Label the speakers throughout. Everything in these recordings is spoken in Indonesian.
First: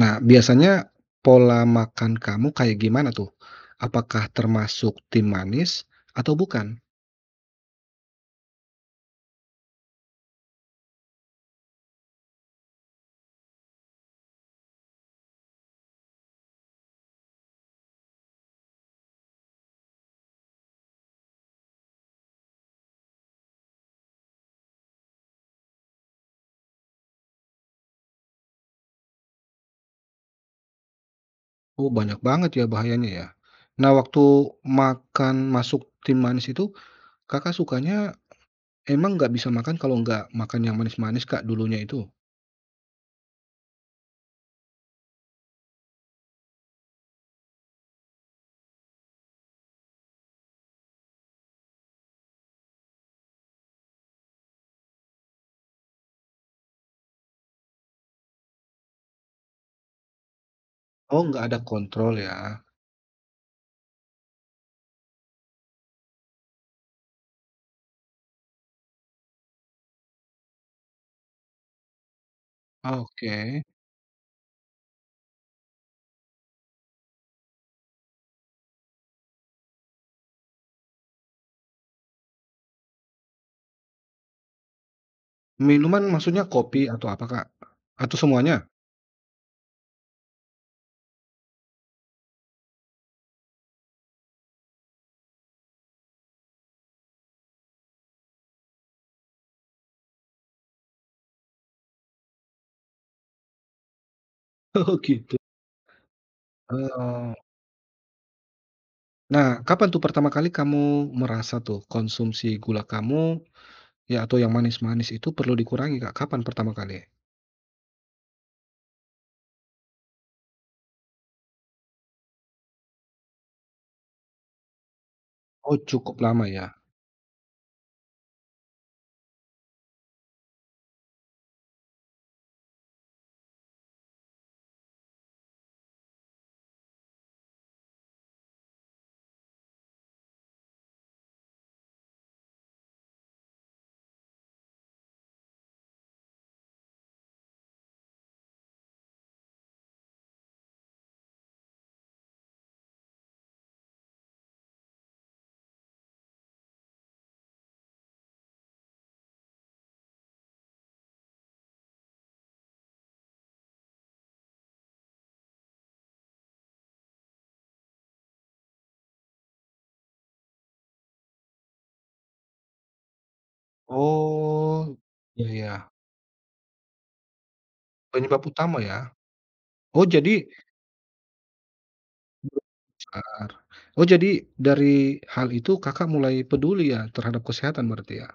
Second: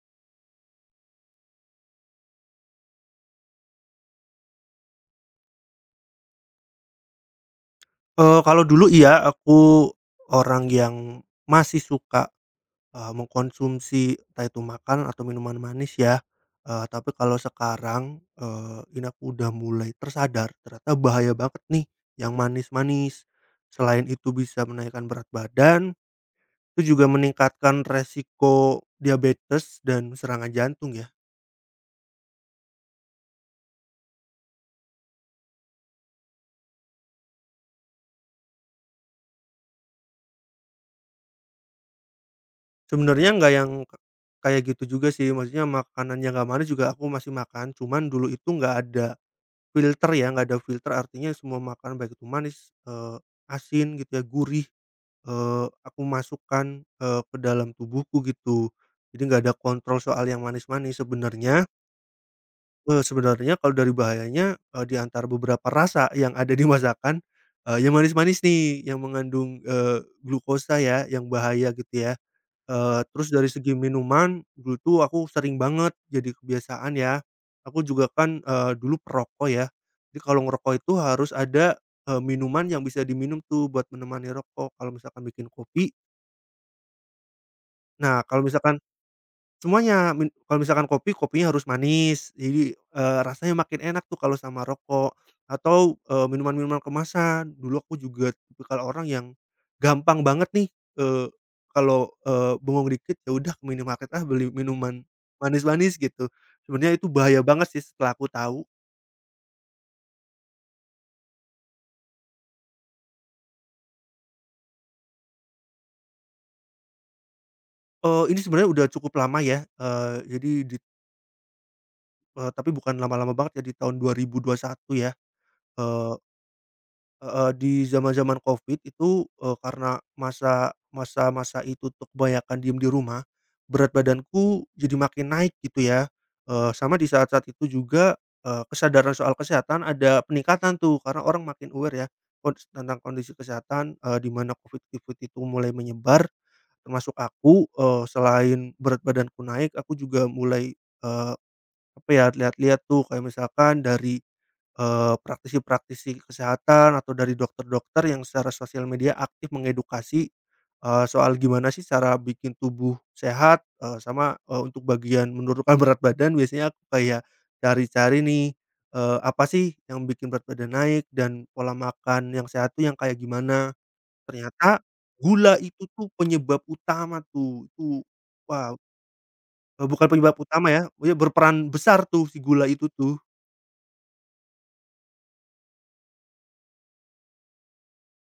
Speaker 1: Nah, biasanya pola makan kamu kayak gimana tuh? Apakah termasuk tim manis atau bukan?
Speaker 2: Kalau dulu iya, aku orang yang masih suka, mengkonsumsi entah itu makanan atau minuman manis ya, tapi kalau sekarang, ini aku udah mulai tersadar ternyata bahaya banget nih yang manis-manis. Selain itu bisa menaikkan berat badan, itu juga meningkatkan resiko diabetes dan serangan jantung ya.
Speaker 1: Oh, banyak banget ya bahayanya ya. Nah, waktu makan masuk tim manis itu, Kakak sukanya emang nggak bisa makan kalau nggak makan yang manis-manis, Kak, dulunya itu?
Speaker 2: Sebenarnya nggak yang kayak gitu juga sih, maksudnya makanan yang nggak manis juga aku masih makan, cuman dulu itu nggak ada filter ya, nggak ada filter artinya semua makanan baik itu manis, asin gitu ya, gurih, aku masukkan, ke dalam tubuhku gitu. Jadi nggak ada kontrol soal yang manis-manis
Speaker 1: Oh, nggak ada
Speaker 2: sebenarnya.
Speaker 1: kontrol ya.
Speaker 2: Sebenarnya kalau dari bahayanya, di antara beberapa rasa yang ada di masakan, yang manis-manis nih yang mengandung, glukosa ya yang bahaya gitu ya. Terus dari
Speaker 1: Oke.
Speaker 2: segi minuman, dulu tuh aku sering banget jadi kebiasaan ya, aku juga kan, dulu perokok ya. Jadi kalau ngerokok itu harus ada, minuman yang bisa diminum tuh buat menemani rokok, kalau misalkan bikin kopi.
Speaker 1: Minuman maksudnya kopi atau apa, Kak? Atau
Speaker 2: Nah kalau
Speaker 1: semuanya?
Speaker 2: misalkan semuanya, kalau misalkan kopi, kopinya harus manis, jadi, rasanya makin enak tuh kalau sama rokok atau, minuman-minuman kemasan. Dulu aku juga tipikal orang yang gampang banget nih, eee, kalau, bengong dikit, ya udah ke minimarket ah beli
Speaker 1: Oh,
Speaker 2: minuman
Speaker 1: gitu.
Speaker 2: manis-manis gitu. Sebenarnya itu
Speaker 1: Oh.
Speaker 2: bahaya banget sih setelah aku tahu.
Speaker 1: Nah, kapan tuh pertama kali kamu merasa tuh konsumsi gula kamu ya, atau yang manis-manis itu perlu dikurangi, Kak? Kapan pertama kali?
Speaker 2: Ini sebenarnya udah cukup lama ya, eee, jadi di tapi bukan lama-lama banget ya di tahun 2021 ya.
Speaker 1: Oh,
Speaker 2: eee
Speaker 1: cukup lama ya?
Speaker 2: Heeh, di zaman-zaman Covid itu, karena masa-masa itu tuh kebanyakan diem di rumah, berat badanku jadi makin naik gitu ya, sama di saat-saat itu juga, kesadaran soal kesehatan ada peningkatan tuh karena orang makin aware ya, tentang kondisi kesehatan, di mana Covid-Covid itu mulai menyebar, termasuk aku. Selain berat badanku naik aku juga mulai, apa ya, lihat-lihat tuh kayak misalkan dari praktisi-praktisi kesehatan atau dari dokter-dokter yang secara sosial media aktif mengedukasi, soal gimana sih cara bikin tubuh sehat, sama, untuk bagian menurunkan berat badan biasanya aku kayak cari-cari nih, apa sih yang bikin berat badan naik dan pola makan yang sehat tuh yang kayak gimana. Ternyata
Speaker 1: Oh, ya
Speaker 2: gula itu
Speaker 1: ya.
Speaker 2: tuh penyebab utama tuh, itu,
Speaker 1: Penyebab
Speaker 2: wow,
Speaker 1: utama ya? Oh,
Speaker 2: bukan penyebab
Speaker 1: jadi
Speaker 2: utama ya, ya berperan besar tuh si gula itu tuh.
Speaker 1: besar. Oh, jadi dari hal itu Kakak mulai peduli ya terhadap kesehatan berarti ya?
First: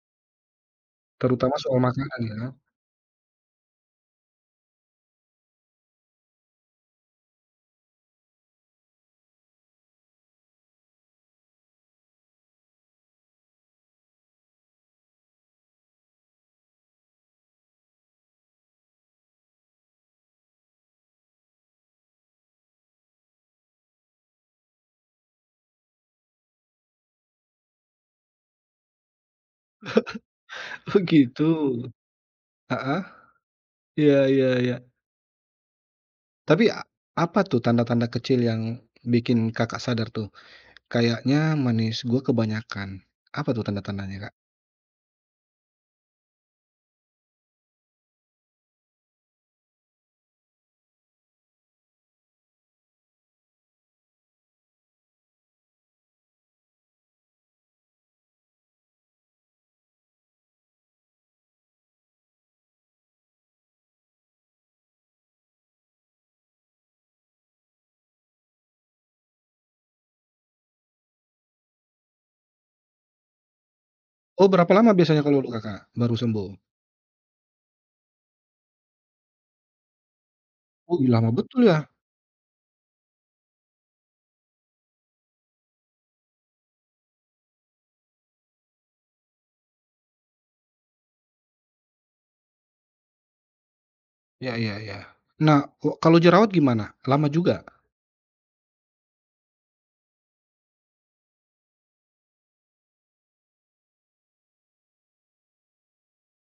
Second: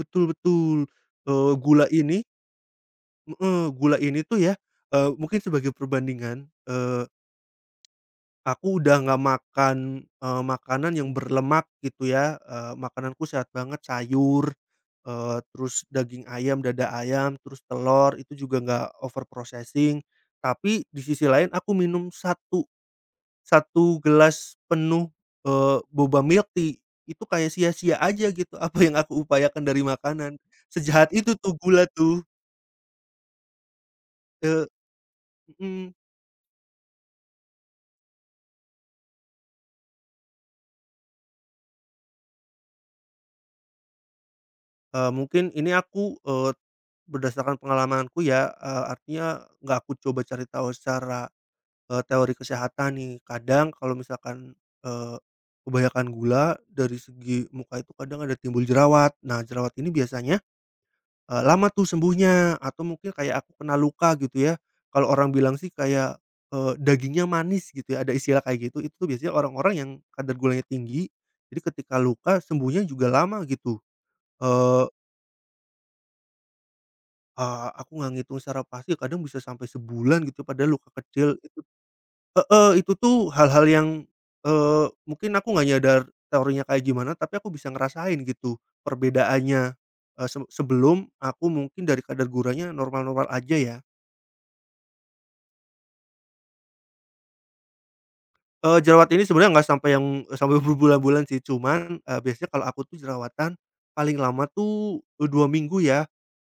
Speaker 2: Betul betul. Eee,
Speaker 1: Terutama soal
Speaker 2: gula
Speaker 1: makanan
Speaker 2: ini
Speaker 1: ya?
Speaker 2: Heeh, gula ini tuh ya, mungkin sebagai perbandingan, aku udah nggak makan, makanan yang berlemak gitu ya, makananku sehat banget, sayur, terus daging ayam, dada ayam, terus telur, itu juga nggak over processing. Tapi di sisi lain aku minum satu satu gelas penuh, boba milk tea, itu kayak sia-sia aja gitu apa yang aku upayakan dari makanan,
Speaker 1: Oh,
Speaker 2: sejahat itu
Speaker 1: gitu.
Speaker 2: tuh gula tuh.
Speaker 1: Heeh. Iya iya
Speaker 2: eee
Speaker 1: iya.
Speaker 2: mhm.
Speaker 1: Tapi a Apa tuh tanda-tanda kecil yang bikin Kakak sadar tuh, kayaknya manis gua kebanyakan? Apa tuh tanda-tandanya, Kak?
Speaker 2: Mungkin ini aku, berdasarkan pengalamanku ya, artinya nggak aku coba cari tahu secara, teori kesehatan nih. Kadang kalau misalkan, eee, kebanyakan gula dari segi muka itu kadang ada timbul jerawat. Nah, jerawat ini biasanya, lama tuh sembuhnya atau mungkin kayak aku kena luka gitu ya. Kalau orang bilang sih kayak, dagingnya manis gitu ya, ada istilah kayak gitu. Itu tuh biasanya orang-orang yang kadar gulanya tinggi, jadi ketika luka sembuhnya juga lama gitu.
Speaker 1: Oh, berapa
Speaker 2: Eee
Speaker 1: lama biasanya kalau Kakak baru sembuh?
Speaker 2: Eee, Aku nggak ngitung secara pasti kadang bisa sampai sebulan gitu padahal luka
Speaker 1: Oh, ih, lama
Speaker 2: kecil itu,
Speaker 1: betul ya?
Speaker 2: heeh, itu tuh hal-hal yang, mungkin aku nggak nyadar teorinya kayak gimana tapi aku bisa ngerasain gitu perbedaannya, eee, se sebelum aku mungkin dari kadar guranya normal-normal aja ya.
Speaker 1: Ya ya ya. Nah, kok kalau jerawat gimana? Lama juga?
Speaker 2: Jerawat ini sebenarnya nggak sampai yang sampai berbulan-bulan sih cuman, biasanya kalau aku tuh jerawatan paling lama tuh, 2 minggu ya,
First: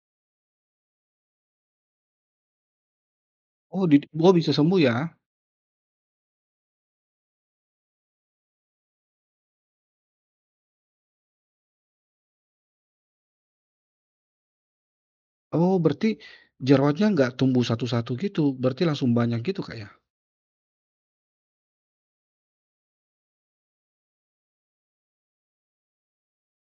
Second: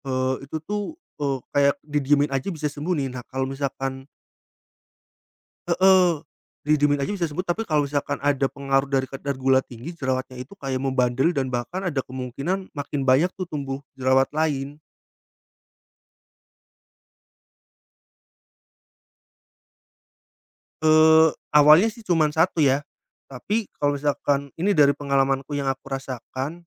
Speaker 2: eee, itu tuh, eee, kayak didiemin aja bisa sembuh nih. Nah kalau
Speaker 1: Oh
Speaker 2: misalkan
Speaker 1: did oh bisa sembuh ya?
Speaker 2: Heeh, didiemin aja bisa sembuh, tapi kalau misalkan ada pengaruh dari kadar gula tinggi, jerawatnya itu kayak membandel dan bahkan ada kemungkinan makin banyak tuh tumbuh jerawat lain.
Speaker 1: Oh berarti jerawatnya nggak tumbuh satu-satu gitu, berarti langsung banyak gitu, Kak, ya?
Speaker 2: Eee, Awalnya sih cuman satu ya, tapi kalau misalkan ini dari pengalamanku yang aku rasakan,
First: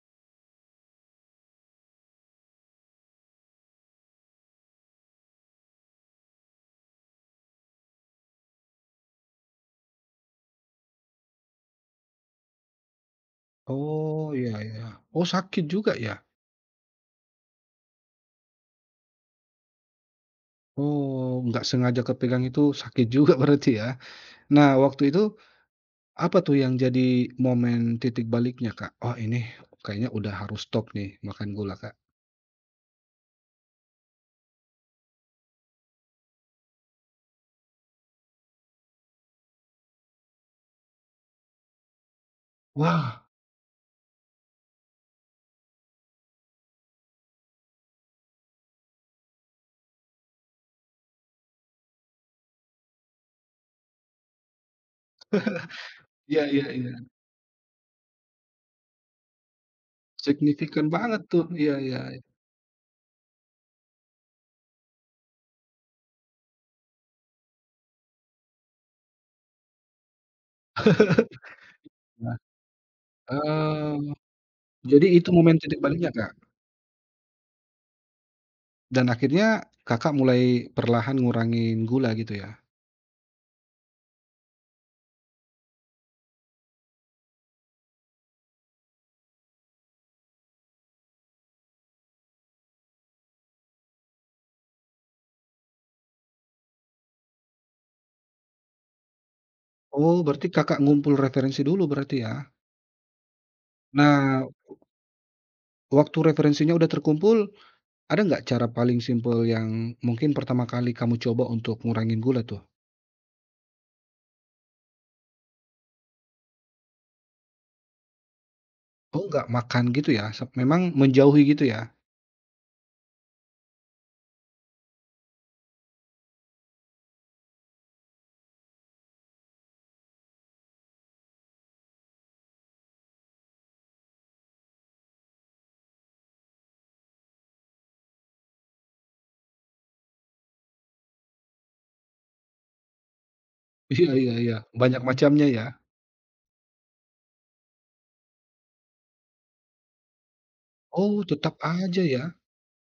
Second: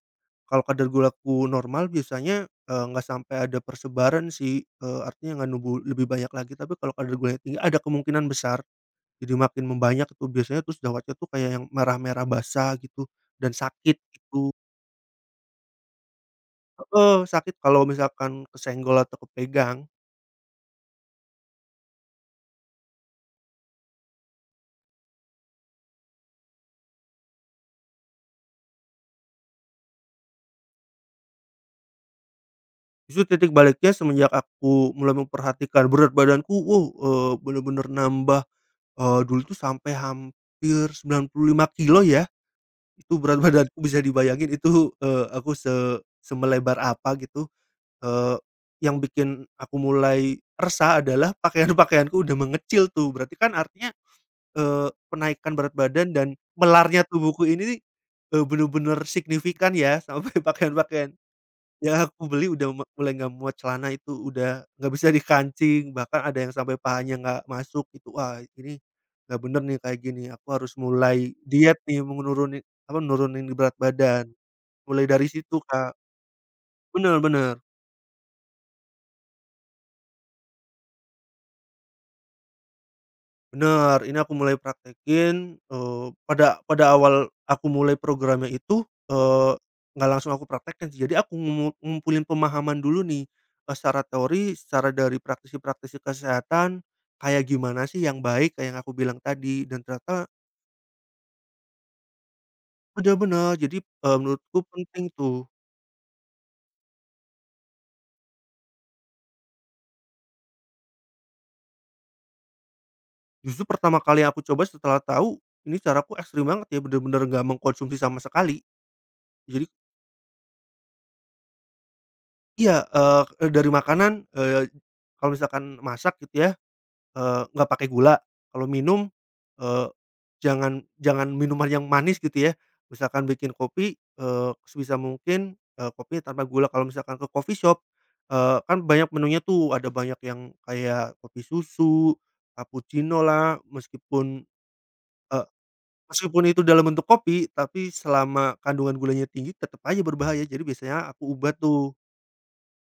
Speaker 2: kalau kadar gulaku normal biasanya, nggak sampai ada persebaran sih, artinya nggak numbuh lebih banyak lagi, tapi kalau kadar gulanya tinggi ada kemungkinan besar, jadi makin membanyak tuh biasanya terus jerawatnya tuh kayak yang merah-merah basah gitu dan sakit
Speaker 1: Oh,
Speaker 2: gitu.
Speaker 1: iya iya. Oh sakit juga ya?
Speaker 2: Heeh, sakit kalau misalkan kesenggol atau kepegang.
Speaker 1: Oh, nggak sengaja kepegang itu sakit juga berarti ya? Nah, waktu itu apa tuh yang jadi momen titik baliknya, Kak? "Oh ini kayaknya udah harus stop nih makan gula," Kak?
Speaker 2: Justru titik baliknya semenjak aku mulai memperhatikan berat badanku, wow, bener-bener nambah. Dulu tuh sampai hampir 95 kilo ya. Itu
Speaker 1: Wah,
Speaker 2: berat badanku bisa dibayangin itu, eee, aku se semelebar apa gitu, eee, yang bikin aku mulai resah adalah pakaian-pakaianku udah mengecil tuh. Berarti kan artinya, penaikan berat badan dan
Speaker 1: iya iya iya.
Speaker 2: melarnya tubuhku ini, bener-bener signifikan ya, sampai
Speaker 1: Signifikan
Speaker 2: pakaian-pakaian
Speaker 1: banget tuh. Iya
Speaker 2: yang
Speaker 1: iya iya.
Speaker 2: aku beli udah mulai nggak muat, celana itu udah nggak bisa dikancing, bahkan ada yang sampai pahanya nggak masuk gitu. Wah, ini nggak bener nih kayak gini, aku harus mulai diet nih,
Speaker 1: Nah,
Speaker 2: nurunin berat
Speaker 1: eh,
Speaker 2: badan, mulai
Speaker 1: Jadi
Speaker 2: dari
Speaker 1: itu
Speaker 2: situ,
Speaker 1: momen titik
Speaker 2: Kak.
Speaker 1: baliknya, Kak?
Speaker 2: Bener bener.
Speaker 1: Dan akhirnya Kakak mulai perlahan ngurangin gula gitu ya?
Speaker 2: Benar ini aku mulai praktekin, pada pada awal aku mulai programnya itu, nggak langsung aku praktekin sih, jadi aku ngumpulin pemahaman dulu nih, secara teori, secara dari praktisi-praktisi kesehatan, kayak gimana sih yang baik, kayak yang aku bilang tadi, dan
Speaker 1: Oh,
Speaker 2: ternyata
Speaker 1: berarti Kakak ngumpul referensi dulu berarti ya?
Speaker 2: udah benar. Jadi,
Speaker 1: Nah,
Speaker 2: menurutku penting tuh.
Speaker 1: waktu referensinya udah terkumpul, ada nggak cara paling simpel yang mungkin pertama kali kamu coba untuk ngurangin gula tuh?
Speaker 2: Justru pertama kali yang aku coba setelah tahu, ini caraku ekstrim banget ya, bener-bener nggak mengkonsumsi sama sekali.
Speaker 1: Oh, nggak
Speaker 2: Jadi
Speaker 1: makan gitu ya? Se memang menjauhi gitu ya?
Speaker 2: iya, dari makanan, kalau misalkan masak gitu ya, nggak pakai gula. Kalau minum, eee, jangan jangan minuman yang manis gitu ya. Misalkan bikin kopi, sebisa mungkin, kopinya tanpa gula. Kalau misalkan ke coffee shop, kan banyak menunya tuh, ada banyak yang kayak kopi susu, cappuccino lah,
Speaker 1: Iya iya
Speaker 2: meskipun,
Speaker 1: iya, banyak
Speaker 2: eee,
Speaker 1: macamnya ya?
Speaker 2: itu dalam bentuk kopi, tapi selama kandungan gulanya tinggi tetep aja berbahaya. Jadi biasanya
Speaker 1: Oh,
Speaker 2: aku ubah
Speaker 1: tetap
Speaker 2: tuh.
Speaker 1: aja ya?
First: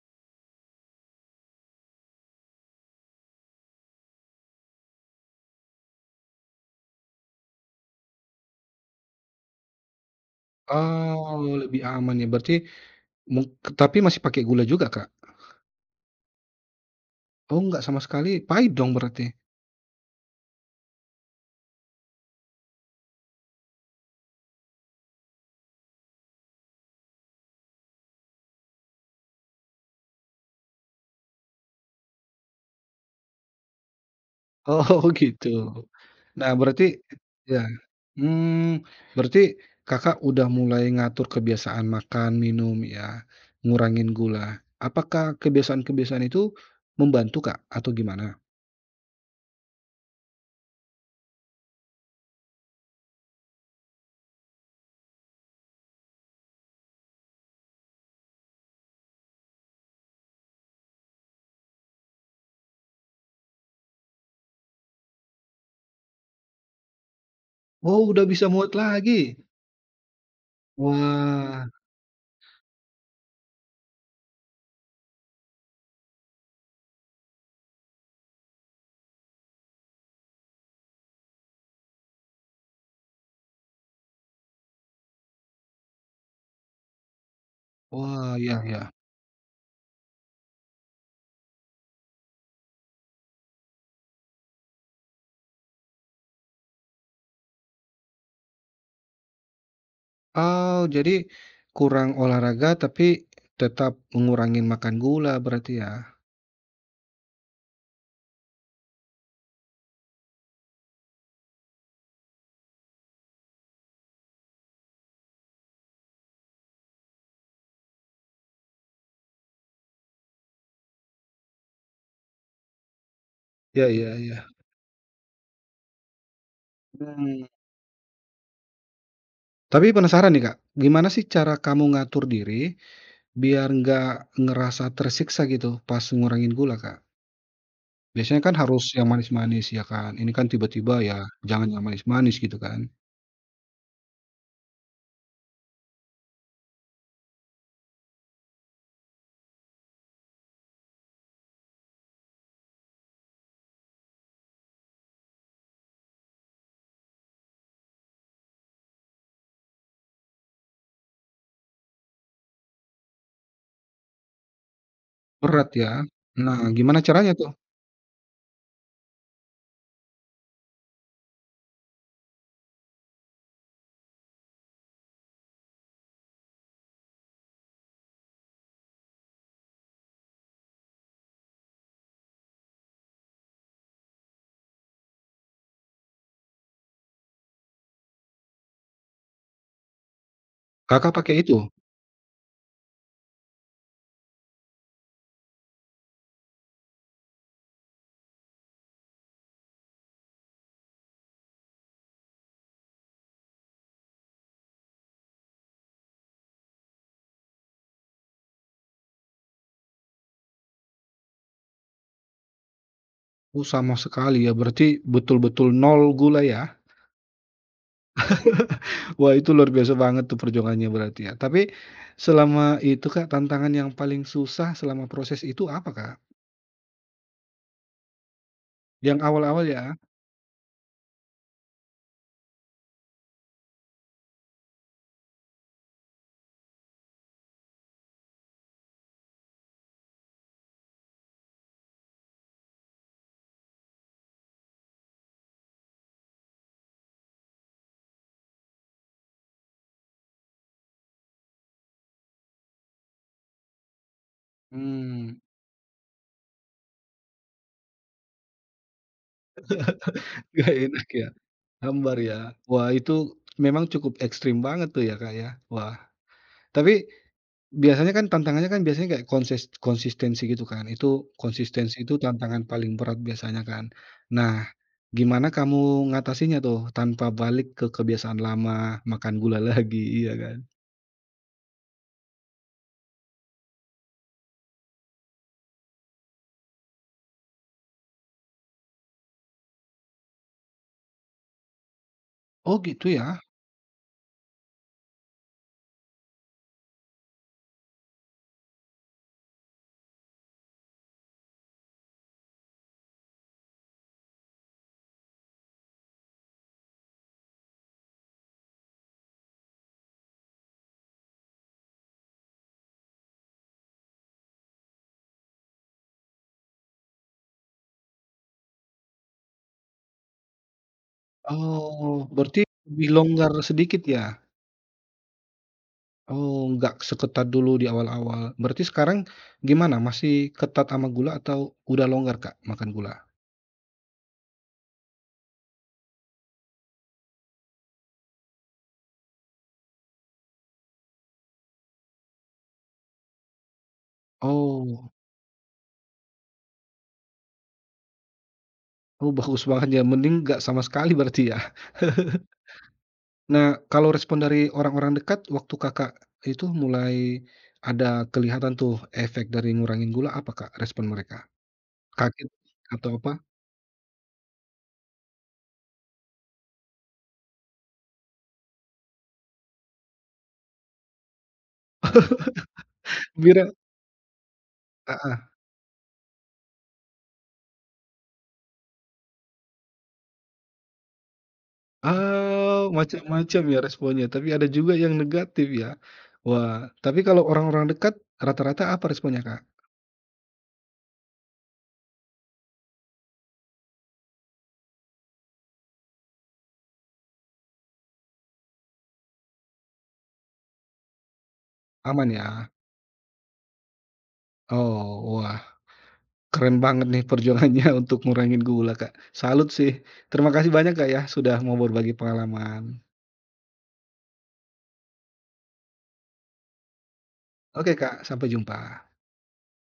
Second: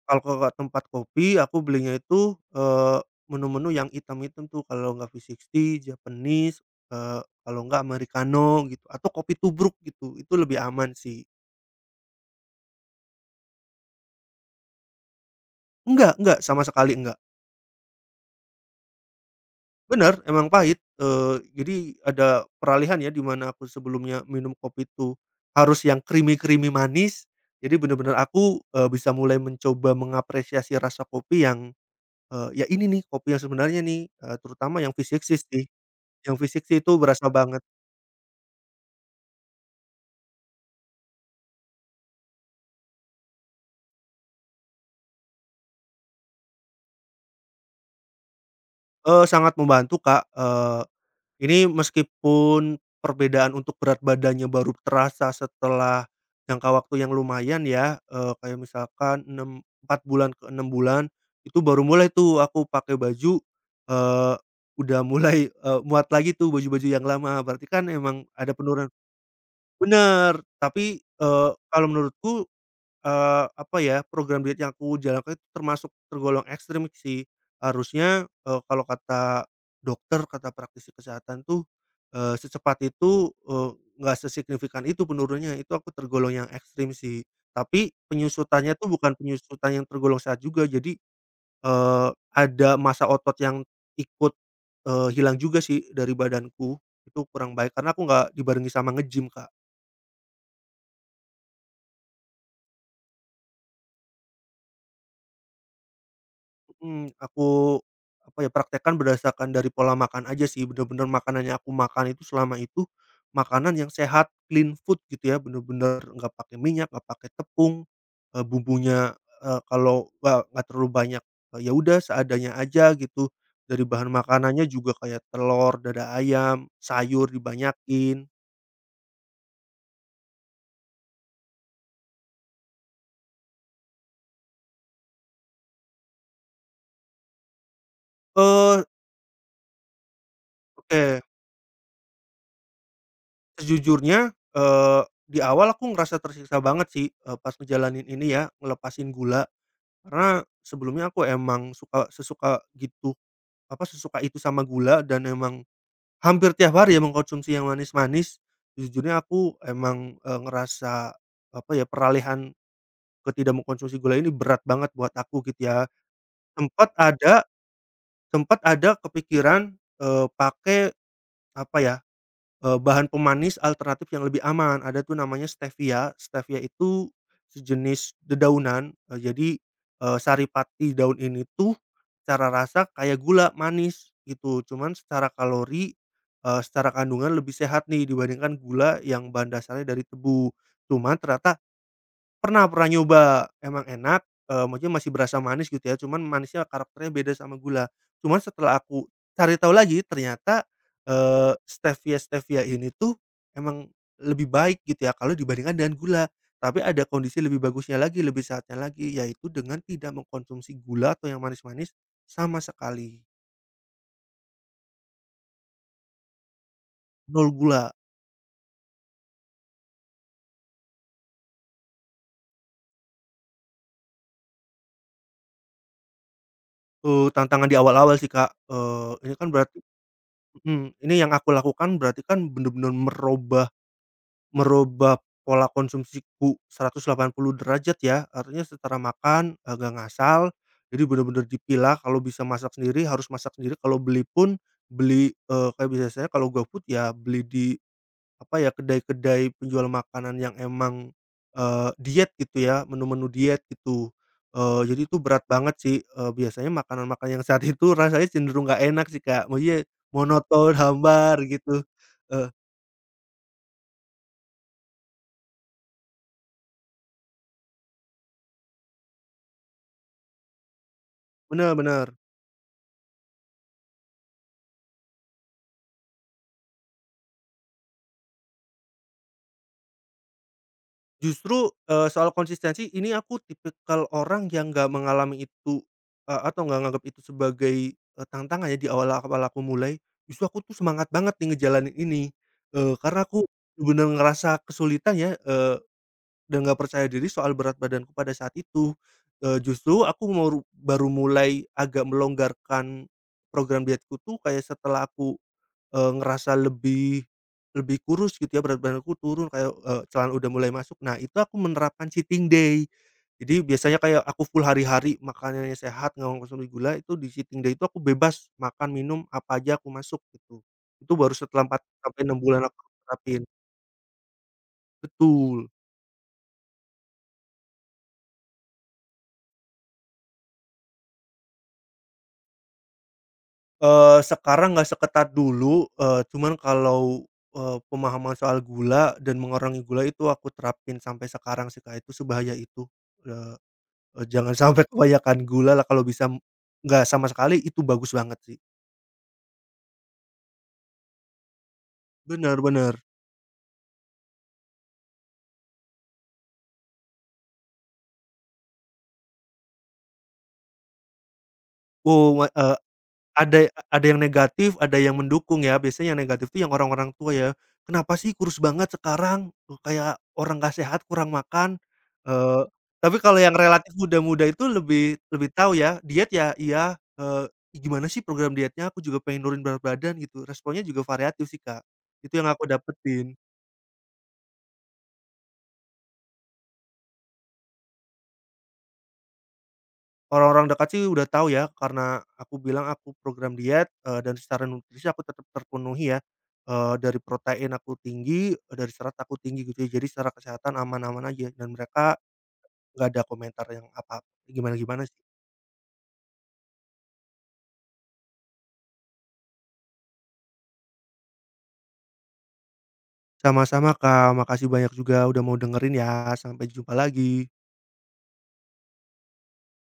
Speaker 2: Kalau ke tempat kopi aku belinya itu, menu-menu yang hitam-hitam tuh kalau nggak V60, Japanese, kalau nggak americano gitu atau kopi tubruk gitu, itu lebih aman sih.
Speaker 1: Oh, lebih aman ya, berarti mung tapi masih pakai gula juga, Kak?
Speaker 2: Enggak, sama sekali enggak.
Speaker 1: Oh, nggak sama sekali, pahit dong berarti?
Speaker 2: Bener, emang pahit, jadi ada peralihan ya di mana aku sebelumnya minum kopi itu harus yang creamy-creamy manis, jadi bener-bener aku, bisa mulai mencoba mengapresiasi rasa kopi yang, ya ini nih kopi yang sebenarnya nih, terutama
Speaker 1: Oh
Speaker 2: yang V60 sih.
Speaker 1: gitu.
Speaker 2: Yang
Speaker 1: Nah
Speaker 2: fisik sih itu
Speaker 1: berarti
Speaker 2: berasa banget.
Speaker 1: ya, hmm berarti Kakak udah mulai ngatur kebiasaan makan, minum ya, ngurangin gula. Apakah kebiasaan-kebiasaan itu membantu, Kak, atau gimana?
Speaker 2: Sangat membantu, Kak. Ini meskipun perbedaan untuk berat badannya baru terasa setelah jangka waktu yang lumayan ya, kayak misalkan 6 4 bulan ke 6 bulan, itu baru mulai tuh aku pakai baju, eee, udah mulai, muat lagi tuh baju-baju yang lama, berarti kan
Speaker 1: Oh
Speaker 2: emang
Speaker 1: udah bisa
Speaker 2: ada
Speaker 1: muat
Speaker 2: penurunan,
Speaker 1: lagi?
Speaker 2: bener. Tapi,
Speaker 1: Wah
Speaker 2: kalau menurutku, apa ya, program diet yang aku jalankan itu termasuk tergolong ekstrim sih. Harusnya, kalau kata dokter, kata praktisi kesehatan tuh, secepat itu, nggak sesignifikan itu penurunannya, itu aku tergolong yang ekstrim sih. Tapi
Speaker 1: wah, ya
Speaker 2: penyusutannya tuh
Speaker 1: ya.
Speaker 2: bukan penyusutan yang tergolong sehat juga, jadi, eee, ada masa otot yang ikut, hilang juga sih dari badanku, itu kurang baik karena aku nggak dibarengi sama nge-gym, Kak.
Speaker 1: Oh jadi kurang olahraga tapi tetap mengurangin makan gula berarti ya?
Speaker 2: Mmm, aku, apa ya, praktekkan berdasarkan dari pola makan aja sih, bener-bener makanan yang aku makan itu selama itu, makanan yang sehat, clean food gitu ya, bener-bener nggak pakai minyak, nggak pakai tepung, bumbunya, eee, kalau nggak terlalu banyak, ya udah seadanya aja gitu. Dari
Speaker 1: Ya
Speaker 2: bahan
Speaker 1: ya ya.
Speaker 2: makanannya juga kayak telur, dada ayam, sayur
Speaker 1: Hmm
Speaker 2: dibanyakin.
Speaker 1: tapi penasaran nih, Kak, gimana sih cara kamu ngatur diri biar nggak ngerasa tersiksa gitu pas ngurangin gula, Kak. Biasanya kan
Speaker 2: Eee,
Speaker 1: harus yang manis-manis ya kan, ini kan tiba-tiba ya
Speaker 2: oke,
Speaker 1: jangan yang manis-manis gitu kan,
Speaker 2: sejujurnya, di awal aku ngerasa tersiksa banget sih, pas ngejalanin ini ya, ngelepasin gula. Karena sebelumnya aku emang suka sesuka gitu, apa, sesuka itu sama gula dan emang hampir tiap hari ya mengkonsumsi yang manis-manis. Sejujurnya aku emang, ngerasa, apa ya, peralihan ke tidak mengkonsumsi gula ini berat banget buat aku gitu
Speaker 1: berat
Speaker 2: ya.
Speaker 1: ya. Nah
Speaker 2: Sempat
Speaker 1: gimana caranya
Speaker 2: ada
Speaker 1: tuh?
Speaker 2: Sempat ada kepikiran, pakai, apa ya, bahan pemanis alternatif yang lebih aman, ada tuh namanya stevia. Stevia itu sejenis dedaunan, jadi, saripati daun ini tuh secara rasa kayak gula, manis gitu, cuman secara kalori, secara kandungan lebih sehat nih dibandingkan gula yang bahan dasarnya dari tebu.
Speaker 1: Kakak
Speaker 2: Cuman
Speaker 1: pakai itu?
Speaker 2: ternyata, Pernah pernah nyoba, emang enak, maksudnya masih berasa manis gitu ya, cuman manisnya karakternya beda sama gula. Cuman setelah aku cari tahu lagi ternyata, stevia-stevia ini tuh emang lebih baik gitu ya kalau dibandingkan dengan gula. Tapi ada kondisi lebih bagusnya lagi, lebih sehatnya lagi, yaitu dengan tidak mengkonsumsi gula atau yang manis-manis sama sekali,
Speaker 1: Oh sama sekali ya berarti betul-betul nol gula ya?
Speaker 2: nol gula.
Speaker 1: Wah itu luar biasa banget tuh perjuangannya berarti ya. Tapi selama itu, Kak, tantangan yang paling susah selama proses itu apa, Kak?
Speaker 2: Tantangan di awal-awal sih, Kak.
Speaker 1: Yang
Speaker 2: Ini kan
Speaker 1: awal-awal
Speaker 2: berarti,
Speaker 1: ya?
Speaker 2: mhm, ini yang aku lakukan berarti kan bener-bener merubah Merubah pola konsumsiku 180 derajat ya, artinya setara makan agak ngasal, jadi bener-bener dipilah kalau bisa masak sendiri harus masak sendiri, kalau beli pun beli, kayak biasanya kalau GoFood ya beli di, apa ya, kedai-kedai penjual makanan yang emang, diet gitu ya, menu-menu diet gitu. Jadi itu
Speaker 1: Hmm.
Speaker 2: berat banget sih, biasanya makanan-makanan yang saat itu rasanya cenderung nggak enak sih, Kak, maksudnya monoton,
Speaker 1: Gak enak ya?
Speaker 2: hambar gitu.
Speaker 1: Hambar ya?
Speaker 2: Eee
Speaker 1: Wah itu memang cukup ekstrim banget tuh ya, Kak, ya? Wah, tapi biasanya kan tantangannya kan biasanya kayak konsistensi gitu kan, itu
Speaker 2: Bener
Speaker 1: konsistensi
Speaker 2: bener.
Speaker 1: itu tantangan paling berat biasanya kan. Nah, gimana kamu ngatasinya tuh tanpa balik ke kebiasaan lama, makan gula lagi, iya kan?
Speaker 2: Justru, soal konsistensi ini aku tipikal orang yang nggak mengalami itu, atau nggak nganggap itu sebagai, tantangan ya di awal-awal aku mulai, justru aku tuh semangat banget nih ngejalanin ini,
Speaker 1: Oh gitu
Speaker 2: karena
Speaker 1: ya?
Speaker 2: aku bener ngerasa kesulitan ya, dan nggak percaya diri soal berat badanku pada saat itu, justru aku baru mulai agak melonggarkan program dietku tuh kayak setelah aku, ngerasa lebih lebih kurus gitu ya, berat badanku turun kayak, celana udah mulai masuk. Nah, itu aku menerapkan cheating day. Jadi biasanya kayak aku full hari-hari makanannya sehat, nggak mengkonsumsi gula, itu di cheating day itu aku bebas makan, minum, apa aja aku masuk gitu. Itu baru setelah 4 sampai
Speaker 1: Oh,
Speaker 2: 6 bulan
Speaker 1: berarti
Speaker 2: aku
Speaker 1: lebih
Speaker 2: terapin.
Speaker 1: longgar sedikit ya?
Speaker 2: Betul.
Speaker 1: Oh, nggak seketat dulu di awal-awal. Berarti sekarang gimana, masih ketat sama gula atau udah longgar, Kak, makan gula?
Speaker 2: Sekarang nggak seketat dulu, cuman kalau, pemahaman soal gula dan mengurangi gula itu aku terapin sampai sekarang sih, Kak, itu sebahaya itu. Jangan sampai
Speaker 1: Oh.
Speaker 2: kebanyakan gula lah kalau bisa, nggak sama sekali itu bagus banget sih.
Speaker 1: Oh, bagus banget ya, mending nggak sama sekali berarti ya.
Speaker 2: Bener bener.
Speaker 1: Nah, kalau respon dari orang-orang dekat waktu Kakak itu mulai ada kelihatan tuh efek dari ngurangin gula, apa Kak respon mereka?
Speaker 2: Wow,
Speaker 1: Kaget
Speaker 2: eee,
Speaker 1: atau apa?
Speaker 2: ada ada yang negatif, ada yang mendukung ya, biasanya yang negatif tuh yang orang-orang tua ya, "Kenapa sih kurus banget sekarang? Kayak orang nggak sehat, kurang makan." Eee, tapi kalau yang
Speaker 1: Gembira?
Speaker 2: relatif muda-muda itu
Speaker 1: Ah,
Speaker 2: lebih
Speaker 1: ah.
Speaker 2: lebih tahu ya, diet ya iya, "Gimana sih program dietnya? Aku juga pengen nurunin berat badan." Gitu. Responnya juga variatif sih, Kak. Itu yang aku
Speaker 1: Oh,
Speaker 2: dapetin.
Speaker 1: macam-macam ya responnya, tapi ada juga yang negatif ya. Wah, tapi kalau orang-orang dekat rata-rata apa responnya Kak?
Speaker 2: Orang-orang dekat sih udah tahu ya, karena aku bilang aku program diet, dan secara nutrisi aku tetap terpenuhi ya, dari protein aku tinggi, dari serat aku tinggi gitu ya, jadi secara kesehatan aman-aman aja dan mereka
Speaker 1: Aman ya?
Speaker 2: nggak ada komentar yang apa, gimana-gimana sih.
Speaker 1: Oh, wah. Keren banget nih perjuangannya untuk ngurangin gula, Kak. Salut sih. Terima kasih banyak, Kak, ya, sudah mau berbagi pengalaman.
Speaker 2: Sama-sama, Kak, makasih banyak juga udah mau dengerin ya, sampai jumpa lagi.
Speaker 1: Oke, Kak, sampai jumpa.